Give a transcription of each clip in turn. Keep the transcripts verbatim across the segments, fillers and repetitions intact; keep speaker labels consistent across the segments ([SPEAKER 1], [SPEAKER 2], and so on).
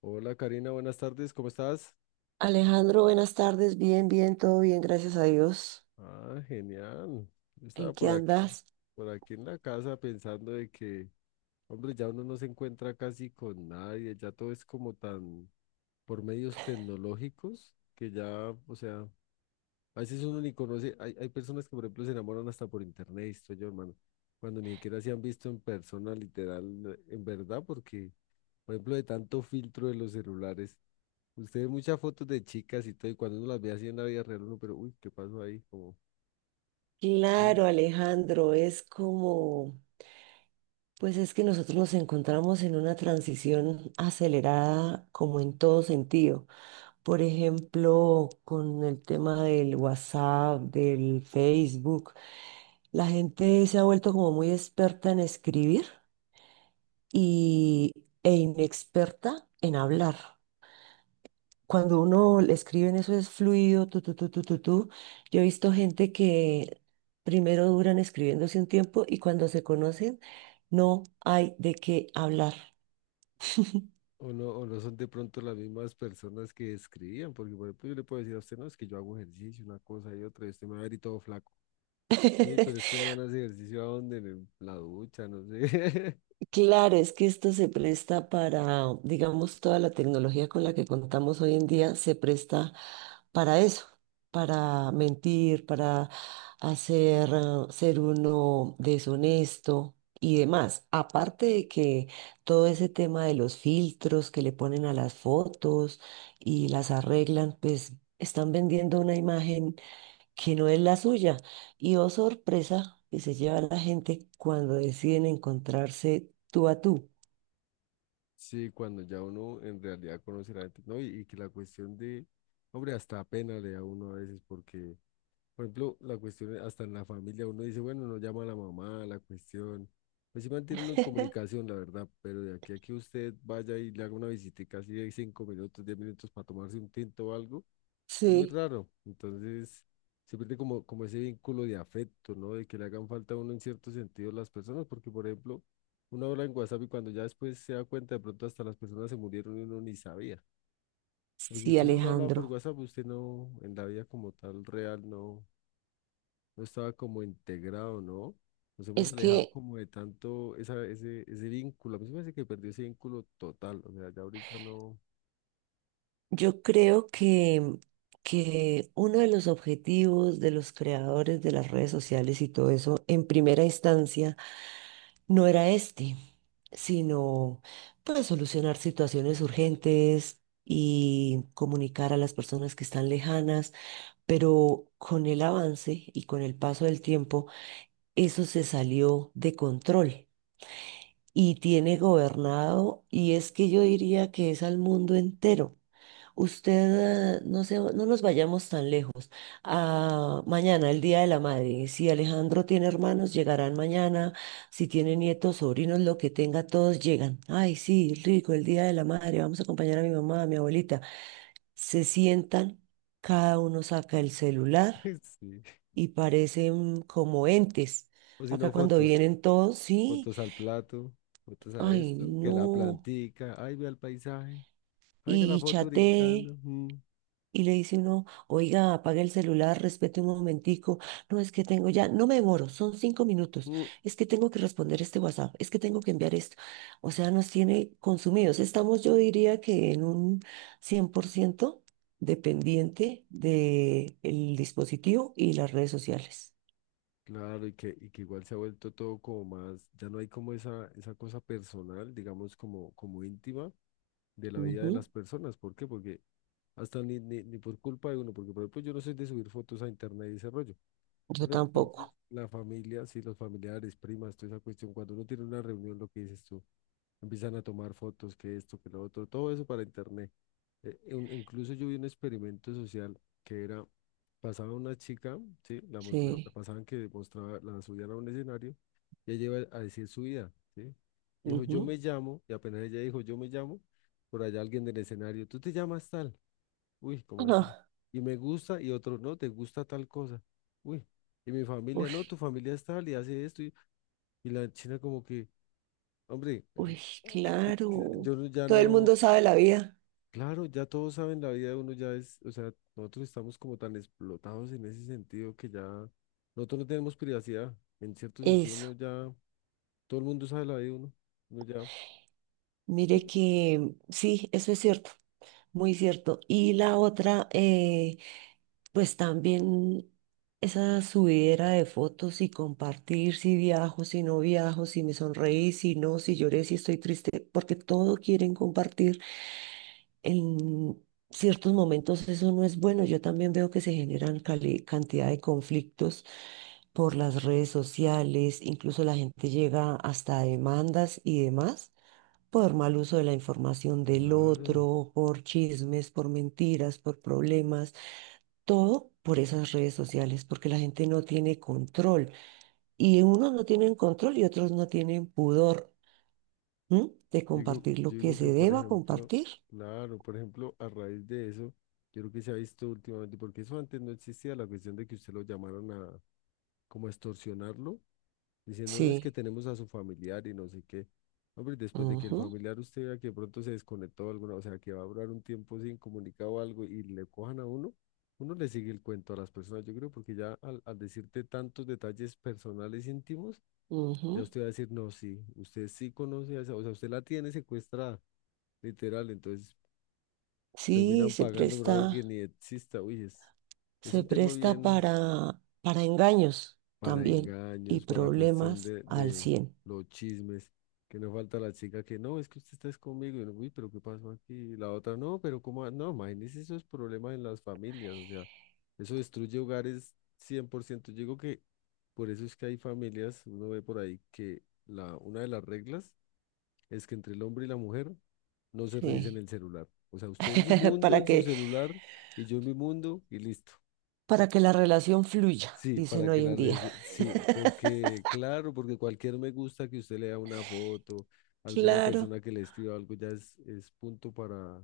[SPEAKER 1] Hola Karina, buenas tardes, ¿cómo estás?
[SPEAKER 2] Alejandro, buenas tardes. Bien, bien, todo bien, gracias a Dios.
[SPEAKER 1] Ah, genial. Yo estaba
[SPEAKER 2] ¿En qué
[SPEAKER 1] por aquí,
[SPEAKER 2] andas?
[SPEAKER 1] por aquí en la casa pensando de que, hombre, ya uno no se encuentra casi con nadie, ya todo es como tan por medios tecnológicos que ya, o sea, a veces uno ni conoce, hay, hay personas que por ejemplo se enamoran hasta por internet, estoy yo, hermano, cuando ni siquiera se han visto en persona, literal, en verdad, porque, por ejemplo, de tanto filtro de los celulares. Usted ve muchas fotos de chicas y todo, y cuando uno las ve así en la vida real, uno, pero uy, ¿qué pasó ahí? Como, ¿sí?
[SPEAKER 2] Claro, Alejandro, es como, pues es que nosotros nos encontramos en una transición acelerada como en todo sentido. Por ejemplo, con el tema del WhatsApp, del Facebook, la gente se ha vuelto como muy experta en escribir y, e inexperta en hablar. Cuando uno le escribe en eso es fluido, tú, tú, tú, tú, tú, tú. Yo he visto gente que primero duran escribiéndose un tiempo y cuando se conocen no hay de qué hablar.
[SPEAKER 1] O no, o no son de pronto las mismas personas que escribían, porque por ejemplo yo le puedo decir a usted, no, es que yo hago ejercicio, una cosa y otra, y usted me va a ver y todo flaco. Sí, uy, pero este man hace ejercicio a dónde, en el- la ducha, no sé.
[SPEAKER 2] Claro, es que esto se presta para, digamos, toda la tecnología con la que contamos hoy en día se presta para eso, para mentir, para hacer, eh, ser uno deshonesto y demás. Aparte de que todo ese tema de los filtros que le ponen a las fotos y las arreglan, pues están vendiendo una imagen que no es la suya. Y oh sorpresa que se lleva la gente cuando deciden encontrarse tú a tú.
[SPEAKER 1] Sí, cuando ya uno en realidad conoce a la gente, ¿no? Y, y que la cuestión de, hombre, hasta pena le da a uno a veces, porque, por ejemplo, la cuestión, hasta en la familia, uno dice, bueno, no llama a la mamá, la cuestión. Pues sí mantiene uno en comunicación, la verdad, pero de aquí a que usted vaya y le haga una visitica así de cinco minutos, diez minutos para tomarse un tinto o algo, es muy
[SPEAKER 2] Sí,
[SPEAKER 1] raro. Entonces, se pierde como, como ese vínculo de afecto, ¿no? De que le hagan falta a uno en cierto sentido las personas, porque, por ejemplo, uno habla en WhatsApp y cuando ya después se da cuenta, de pronto hasta las personas se murieron y uno ni sabía. Porque
[SPEAKER 2] sí,
[SPEAKER 1] usted solo hablaba por
[SPEAKER 2] Alejandro.
[SPEAKER 1] WhatsApp, usted no, en la vida como tal real, no, no estaba como integrado, ¿no? Nos hemos
[SPEAKER 2] Es
[SPEAKER 1] alejado
[SPEAKER 2] que
[SPEAKER 1] como de tanto esa, ese, ese vínculo. A mí se me hace que perdió ese vínculo total. O sea, ya ahorita no.
[SPEAKER 2] yo creo que, que uno de los objetivos de los creadores de las redes sociales y todo eso, en primera instancia, no era este, sino pues solucionar situaciones urgentes y comunicar a las personas que están lejanas. Pero con el avance y con el paso del tiempo, eso se salió de control y tiene gobernado, y es que yo diría que es al mundo entero. Usted, eh, no se- no nos vayamos tan lejos. Ah, mañana, el Día de la Madre. Si Alejandro tiene hermanos, llegarán mañana. Si tiene nietos, sobrinos, lo que tenga, todos llegan. Ay, sí, rico, el Día de la Madre. Vamos a acompañar a mi mamá, a mi abuelita. Se sientan, cada uno saca el celular
[SPEAKER 1] Sí.
[SPEAKER 2] y parecen como entes.
[SPEAKER 1] O si
[SPEAKER 2] Acá
[SPEAKER 1] no,
[SPEAKER 2] cuando
[SPEAKER 1] fotos.
[SPEAKER 2] vienen todos, sí,
[SPEAKER 1] Fotos al plato, fotos a
[SPEAKER 2] ay,
[SPEAKER 1] esto, que la
[SPEAKER 2] no.
[SPEAKER 1] plantica. Ay, vea el paisaje. Oiga la
[SPEAKER 2] Y
[SPEAKER 1] foto
[SPEAKER 2] chateé
[SPEAKER 1] brincando. Mm,
[SPEAKER 2] y le dice uno, oiga, apague el celular, respete un momentico. No, es que tengo ya, no me demoro, son cinco minutos.
[SPEAKER 1] mm.
[SPEAKER 2] Es que tengo que responder este WhatsApp, es que tengo que enviar esto. O sea, nos tiene consumidos. Estamos, yo diría que en un cien por ciento dependiente del dispositivo y las redes sociales.
[SPEAKER 1] Claro, y que, y que igual se ha vuelto todo como más, ya no hay como esa, esa cosa personal, digamos, como, como íntima de la vida de
[SPEAKER 2] Ujú.
[SPEAKER 1] las personas. ¿Por qué? Porque hasta ni, ni, ni por culpa de uno, porque por ejemplo yo no soy de subir fotos a internet y ese rollo,
[SPEAKER 2] Yo
[SPEAKER 1] pero entonces
[SPEAKER 2] tampoco,
[SPEAKER 1] la familia, sí, los familiares, primas, toda esa cuestión, cuando uno tiene una reunión, lo que dices tú, empiezan a tomar fotos, que esto, que lo otro, todo eso para internet. Eh, un- incluso yo vi un experimento social que era, pasaba una chica, sí, la, mos- la, la
[SPEAKER 2] sí.
[SPEAKER 1] pasaban que mostraba, la subían a un escenario y ella iba a decir su vida, sí. Dijo, yo
[SPEAKER 2] Ujú.
[SPEAKER 1] me llamo, y apenas ella dijo, yo me llamo, por allá alguien del escenario, tú te llamas tal. Uy, ¿cómo así?
[SPEAKER 2] Ajá.
[SPEAKER 1] Y me gusta y otro no, te gusta tal cosa. Uy, y mi familia,
[SPEAKER 2] Uy,
[SPEAKER 1] no, tu familia es tal y hace esto. Y, y la china como que, hombre, eh,
[SPEAKER 2] uy,
[SPEAKER 1] que- que
[SPEAKER 2] claro.
[SPEAKER 1] yo no- ya
[SPEAKER 2] Todo el
[SPEAKER 1] no,
[SPEAKER 2] mundo sabe la vida.
[SPEAKER 1] claro, ya todos saben la vida de uno, ya es, o sea, nosotros estamos como tan explotados en ese sentido que ya, nosotros no tenemos privacidad. En cierto sentido,
[SPEAKER 2] Eso.
[SPEAKER 1] uno ya, todo el mundo sabe la vida de uno. Uno ya,
[SPEAKER 2] Mire que sí, eso es cierto, muy cierto. Y la otra, eh, pues también esa subidera de fotos y compartir si viajo, si no viajo, si me sonreí, si no, si lloré, si estoy triste, porque todo quieren compartir. En ciertos momentos eso no es bueno. Yo también veo que se generan cali- cantidad de conflictos por las redes sociales, incluso la gente llega hasta a demandas y demás por mal uso de la información del
[SPEAKER 1] claro.
[SPEAKER 2] otro, por chismes, por mentiras, por problemas, todo por esas redes sociales, porque la gente no tiene control y unos no tienen control y otros no tienen pudor, ¿m? De
[SPEAKER 1] Yo digo,
[SPEAKER 2] compartir
[SPEAKER 1] yo
[SPEAKER 2] lo que
[SPEAKER 1] digo que,
[SPEAKER 2] se
[SPEAKER 1] por
[SPEAKER 2] deba
[SPEAKER 1] ejemplo,
[SPEAKER 2] compartir.
[SPEAKER 1] claro, por ejemplo, a raíz de eso, yo creo que se ha visto últimamente, porque eso antes no existía, la cuestión de que usted lo llamaran a como a extorsionarlo, diciendo, no, es que
[SPEAKER 2] Sí.
[SPEAKER 1] tenemos a su familiar y no sé qué. Hombre, después de que el
[SPEAKER 2] Ujú,
[SPEAKER 1] familiar usted vea que de pronto se desconectó alguna, o sea, que va a durar un tiempo sin comunicado o algo y le cojan a uno, uno le sigue el cuento a las personas, yo creo, porque ya al, al decirte tantos detalles personales íntimos, ya
[SPEAKER 2] ujú.
[SPEAKER 1] usted va a decir, no, sí, usted sí conoce a esa, o sea, usted la tiene secuestrada literal, entonces
[SPEAKER 2] Sí,
[SPEAKER 1] terminan
[SPEAKER 2] se
[SPEAKER 1] pagando por
[SPEAKER 2] presta.
[SPEAKER 1] algo que ni exista. Uy, es, es
[SPEAKER 2] Se
[SPEAKER 1] un tema
[SPEAKER 2] presta
[SPEAKER 1] bien
[SPEAKER 2] para, para engaños
[SPEAKER 1] para
[SPEAKER 2] también y
[SPEAKER 1] engaños, para la cuestión
[SPEAKER 2] problemas
[SPEAKER 1] de,
[SPEAKER 2] al
[SPEAKER 1] de
[SPEAKER 2] cien.
[SPEAKER 1] los chismes, que no falta la chica que no, es que usted está conmigo, y uno, uy, pero ¿qué pasó aquí? Y la otra, no, pero ¿cómo? Va-?". No, imagínese esos problemas en las familias, o sea, eso destruye hogares cien por ciento. Yo digo que por eso es que hay familias, uno ve por ahí que la, una de las reglas es que entre el hombre y la mujer no se revisen
[SPEAKER 2] Sí.
[SPEAKER 1] el celular. O sea, usted en su mundo,
[SPEAKER 2] Para
[SPEAKER 1] en su
[SPEAKER 2] que,
[SPEAKER 1] celular, y yo en mi mundo, y listo.
[SPEAKER 2] para que la relación fluya,
[SPEAKER 1] Sí,
[SPEAKER 2] dicen
[SPEAKER 1] para que
[SPEAKER 2] hoy en
[SPEAKER 1] la
[SPEAKER 2] día.
[SPEAKER 1] red, sí, porque claro, porque cualquier me gusta que usted lea una foto, alguna
[SPEAKER 2] Claro.
[SPEAKER 1] persona que le escriba algo ya es, es punto para,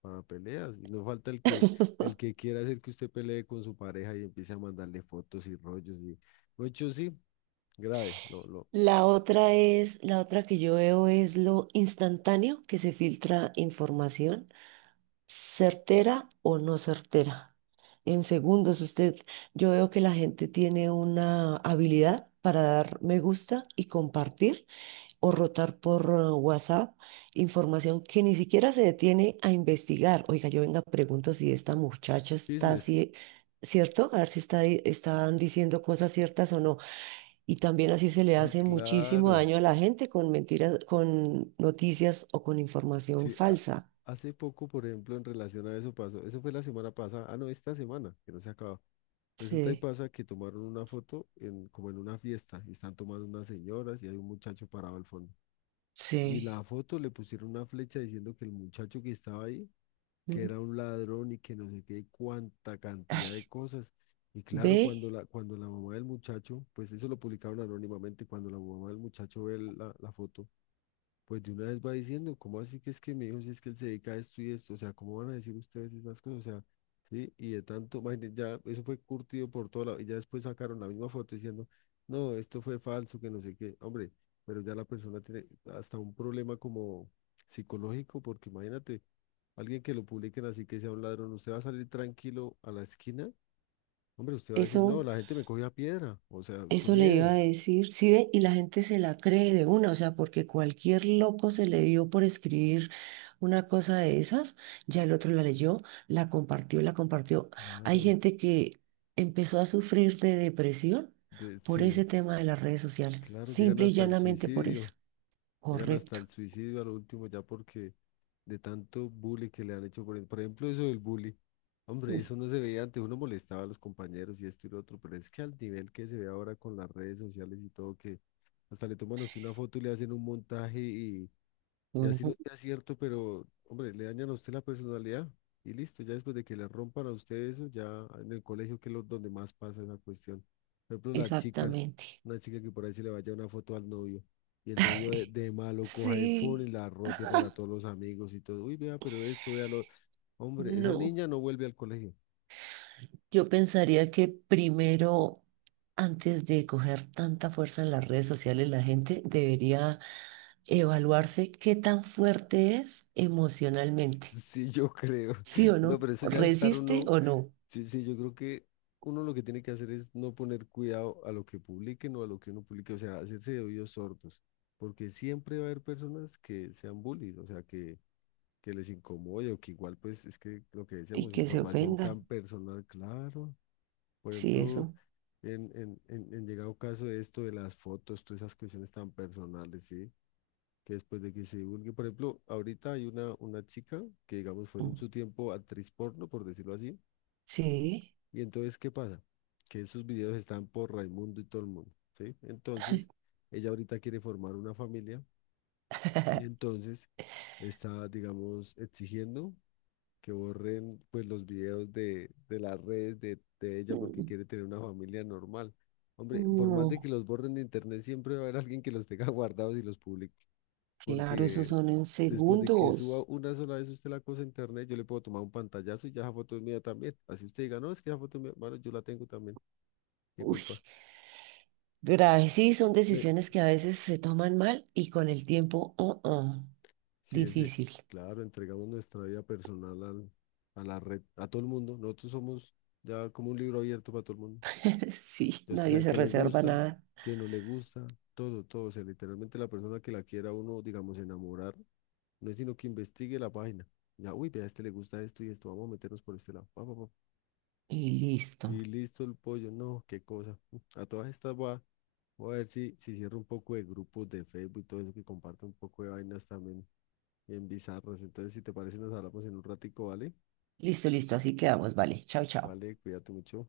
[SPEAKER 1] para peleas. Y no falta el que, el que quiera hacer que usted pelee con su pareja y empiece a mandarle fotos y rollos y mucho sí, grave, lo, lo,
[SPEAKER 2] La otra es, la otra que yo veo es lo instantáneo que se filtra información, certera o no certera. En segundos, usted, yo veo que la gente tiene una habilidad para dar me gusta y compartir o rotar por uh, WhatsApp información que ni siquiera se detiene a investigar. Oiga, yo venga, pregunto si esta muchacha está
[SPEAKER 1] chismes.
[SPEAKER 2] así, ¿cierto? A ver si está, di- están diciendo cosas ciertas o no. Y también así se le
[SPEAKER 1] Uy,
[SPEAKER 2] hace muchísimo
[SPEAKER 1] claro.
[SPEAKER 2] daño a la gente con mentiras, con noticias o con información
[SPEAKER 1] Sí, ha-
[SPEAKER 2] falsa.
[SPEAKER 1] hace poco, por ejemplo, en relación a eso pasó, eso fue la semana pasada, ah, no, esta semana, que no se acaba. Resulta y
[SPEAKER 2] Sí,
[SPEAKER 1] pasa que tomaron una foto en, como en una fiesta, y están tomando unas señoras y hay un muchacho parado al fondo. Y
[SPEAKER 2] sí.
[SPEAKER 1] la foto le pusieron una flecha diciendo que el muchacho que estaba ahí, que
[SPEAKER 2] Mm,
[SPEAKER 1] era un ladrón y que no sé qué, cuánta cantidad de
[SPEAKER 2] ay,
[SPEAKER 1] cosas. Y claro,
[SPEAKER 2] ve
[SPEAKER 1] cuando la, cuando la mamá del muchacho, pues eso lo publicaron anónimamente, cuando la mamá del muchacho ve la la foto pues de una vez va diciendo, ¿cómo así que es que mi hijo, si es que él se dedica a esto y esto? O sea, ¿cómo van a decir ustedes esas cosas? O sea, sí, y de tanto, imagínate, ya eso fue curtido por todo lado, y ya después sacaron la misma foto diciendo, no, esto fue falso, que no sé qué. Hombre, pero ya la persona tiene hasta un problema como psicológico, porque imagínate, alguien que lo publiquen así que sea un ladrón, usted va a salir tranquilo a la esquina, hombre, usted va a decir, no,
[SPEAKER 2] eso.
[SPEAKER 1] la gente me cogió a piedra, o sea, qué
[SPEAKER 2] Eso le iba
[SPEAKER 1] miedo.
[SPEAKER 2] a decir, sí ve, y la gente se la cree de una, o sea, porque cualquier loco se le dio por escribir una cosa de esas, ya el otro la leyó, la compartió, la compartió. Hay
[SPEAKER 1] Claro,
[SPEAKER 2] gente que empezó a sufrir de depresión
[SPEAKER 1] de,
[SPEAKER 2] por
[SPEAKER 1] sí,
[SPEAKER 2] ese tema de las redes sociales,
[SPEAKER 1] claro, llegan
[SPEAKER 2] simple y
[SPEAKER 1] hasta el
[SPEAKER 2] llanamente por
[SPEAKER 1] suicidio.
[SPEAKER 2] eso.
[SPEAKER 1] Llegan hasta
[SPEAKER 2] Correcto.
[SPEAKER 1] el suicidio a lo último ya porque de tanto bullying que le han hecho. Por, por ejemplo, eso del bullying. Hombre,
[SPEAKER 2] Mm,
[SPEAKER 1] eso no se veía antes. Uno molestaba a los compañeros y esto y lo otro, pero es que al nivel que se ve ahora con las redes sociales y todo, que hasta le toman a usted una foto y le hacen un montaje y, y así no
[SPEAKER 2] ujú.
[SPEAKER 1] sea cierto, pero, hombre, le dañan a usted la personalidad y listo. Ya después de que le rompan a usted eso, ya en el colegio que es lo- donde más pasa esa cuestión. Por ejemplo, las chicas,
[SPEAKER 2] Exactamente.
[SPEAKER 1] una chica que por ahí se le vaya una foto al novio y el novio de, de malo coja el phone y
[SPEAKER 2] Sí,
[SPEAKER 1] la rote para todos los amigos y todo. Uy, vea, pero esto, vea lo... Hombre, esa
[SPEAKER 2] no.
[SPEAKER 1] niña no vuelve al colegio.
[SPEAKER 2] Yo pensaría que primero, antes de coger tanta fuerza en las redes sociales, la gente debería evaluarse qué tan fuerte es emocionalmente.
[SPEAKER 1] Sí, yo creo.
[SPEAKER 2] ¿Sí o no?
[SPEAKER 1] No, pero eso ya es estar
[SPEAKER 2] ¿Resiste
[SPEAKER 1] uno.
[SPEAKER 2] o no?
[SPEAKER 1] Sí, sí, yo creo que uno lo que tiene que hacer es no poner cuidado a lo que publiquen o a lo que uno publique, o sea, hacerse de oídos sordos, porque siempre va a haber personas que sean bullies, o sea, que, que les incomode o que igual, pues, es que lo que
[SPEAKER 2] Y
[SPEAKER 1] decíamos,
[SPEAKER 2] que se
[SPEAKER 1] información
[SPEAKER 2] ofendan.
[SPEAKER 1] tan personal, claro. Por
[SPEAKER 2] Sí,
[SPEAKER 1] ejemplo,
[SPEAKER 2] eso.
[SPEAKER 1] en, en, en, en llegado caso de esto de las fotos, todas esas cuestiones tan personales, ¿sí? Que después de que se divulgue, por ejemplo, ahorita hay una, una chica que, digamos, fue en
[SPEAKER 2] Mm,
[SPEAKER 1] su tiempo actriz porno, por decirlo así
[SPEAKER 2] sí.
[SPEAKER 1] y entonces, ¿qué pasa? Que esos videos están por Raimundo y todo el mundo, ¿sí? Entonces, ella ahorita quiere formar una familia y entonces está, digamos, exigiendo que borren pues los videos de, de las redes de, de ella porque
[SPEAKER 2] Mm,
[SPEAKER 1] quiere tener una familia normal. Hombre, por más de que
[SPEAKER 2] no,
[SPEAKER 1] los borren de internet, siempre va a haber alguien que los tenga guardados y los publique,
[SPEAKER 2] claro, esos
[SPEAKER 1] porque
[SPEAKER 2] son en
[SPEAKER 1] después de que suba
[SPEAKER 2] segundos.
[SPEAKER 1] una sola vez usted la cosa a internet, yo le puedo tomar un pantallazo y ya esa foto es mía también. Así usted diga, no, es que esa foto es mía, bueno, yo la tengo también. ¿Qué
[SPEAKER 2] Uy,
[SPEAKER 1] culpa?
[SPEAKER 2] graves. Sí, son
[SPEAKER 1] Le,
[SPEAKER 2] decisiones que a veces se toman mal y con el tiempo, oh, oh,
[SPEAKER 1] sí, ese,
[SPEAKER 2] difícil.
[SPEAKER 1] claro, entregamos nuestra vida personal al- a la red, a todo el mundo. Nosotros somos ya como un libro abierto para todo el mundo.
[SPEAKER 2] Sí,
[SPEAKER 1] Ya ustedes
[SPEAKER 2] nadie
[SPEAKER 1] saben
[SPEAKER 2] se
[SPEAKER 1] qué le
[SPEAKER 2] reserva
[SPEAKER 1] gusta,
[SPEAKER 2] nada.
[SPEAKER 1] qué no le gusta, todo, todo. O sea, literalmente la persona que la quiera uno, digamos, enamorar, no es sino que investigue la página. Ya, uy, vea, a este le gusta esto y esto, vamos a meternos por este lado. Pa, pa, pa.
[SPEAKER 2] Y listo.
[SPEAKER 1] Y listo el pollo, no, qué cosa. A todas estas voy a, voy a ver si, si cierro un poco de grupos de Facebook y todo eso que comparto un poco de vainas también bien bizarros. Entonces, si te parece, nos hablamos en un ratico, ¿vale?
[SPEAKER 2] Listo, listo. Así quedamos. Vale. Chao, chao.
[SPEAKER 1] Vale, cuídate mucho.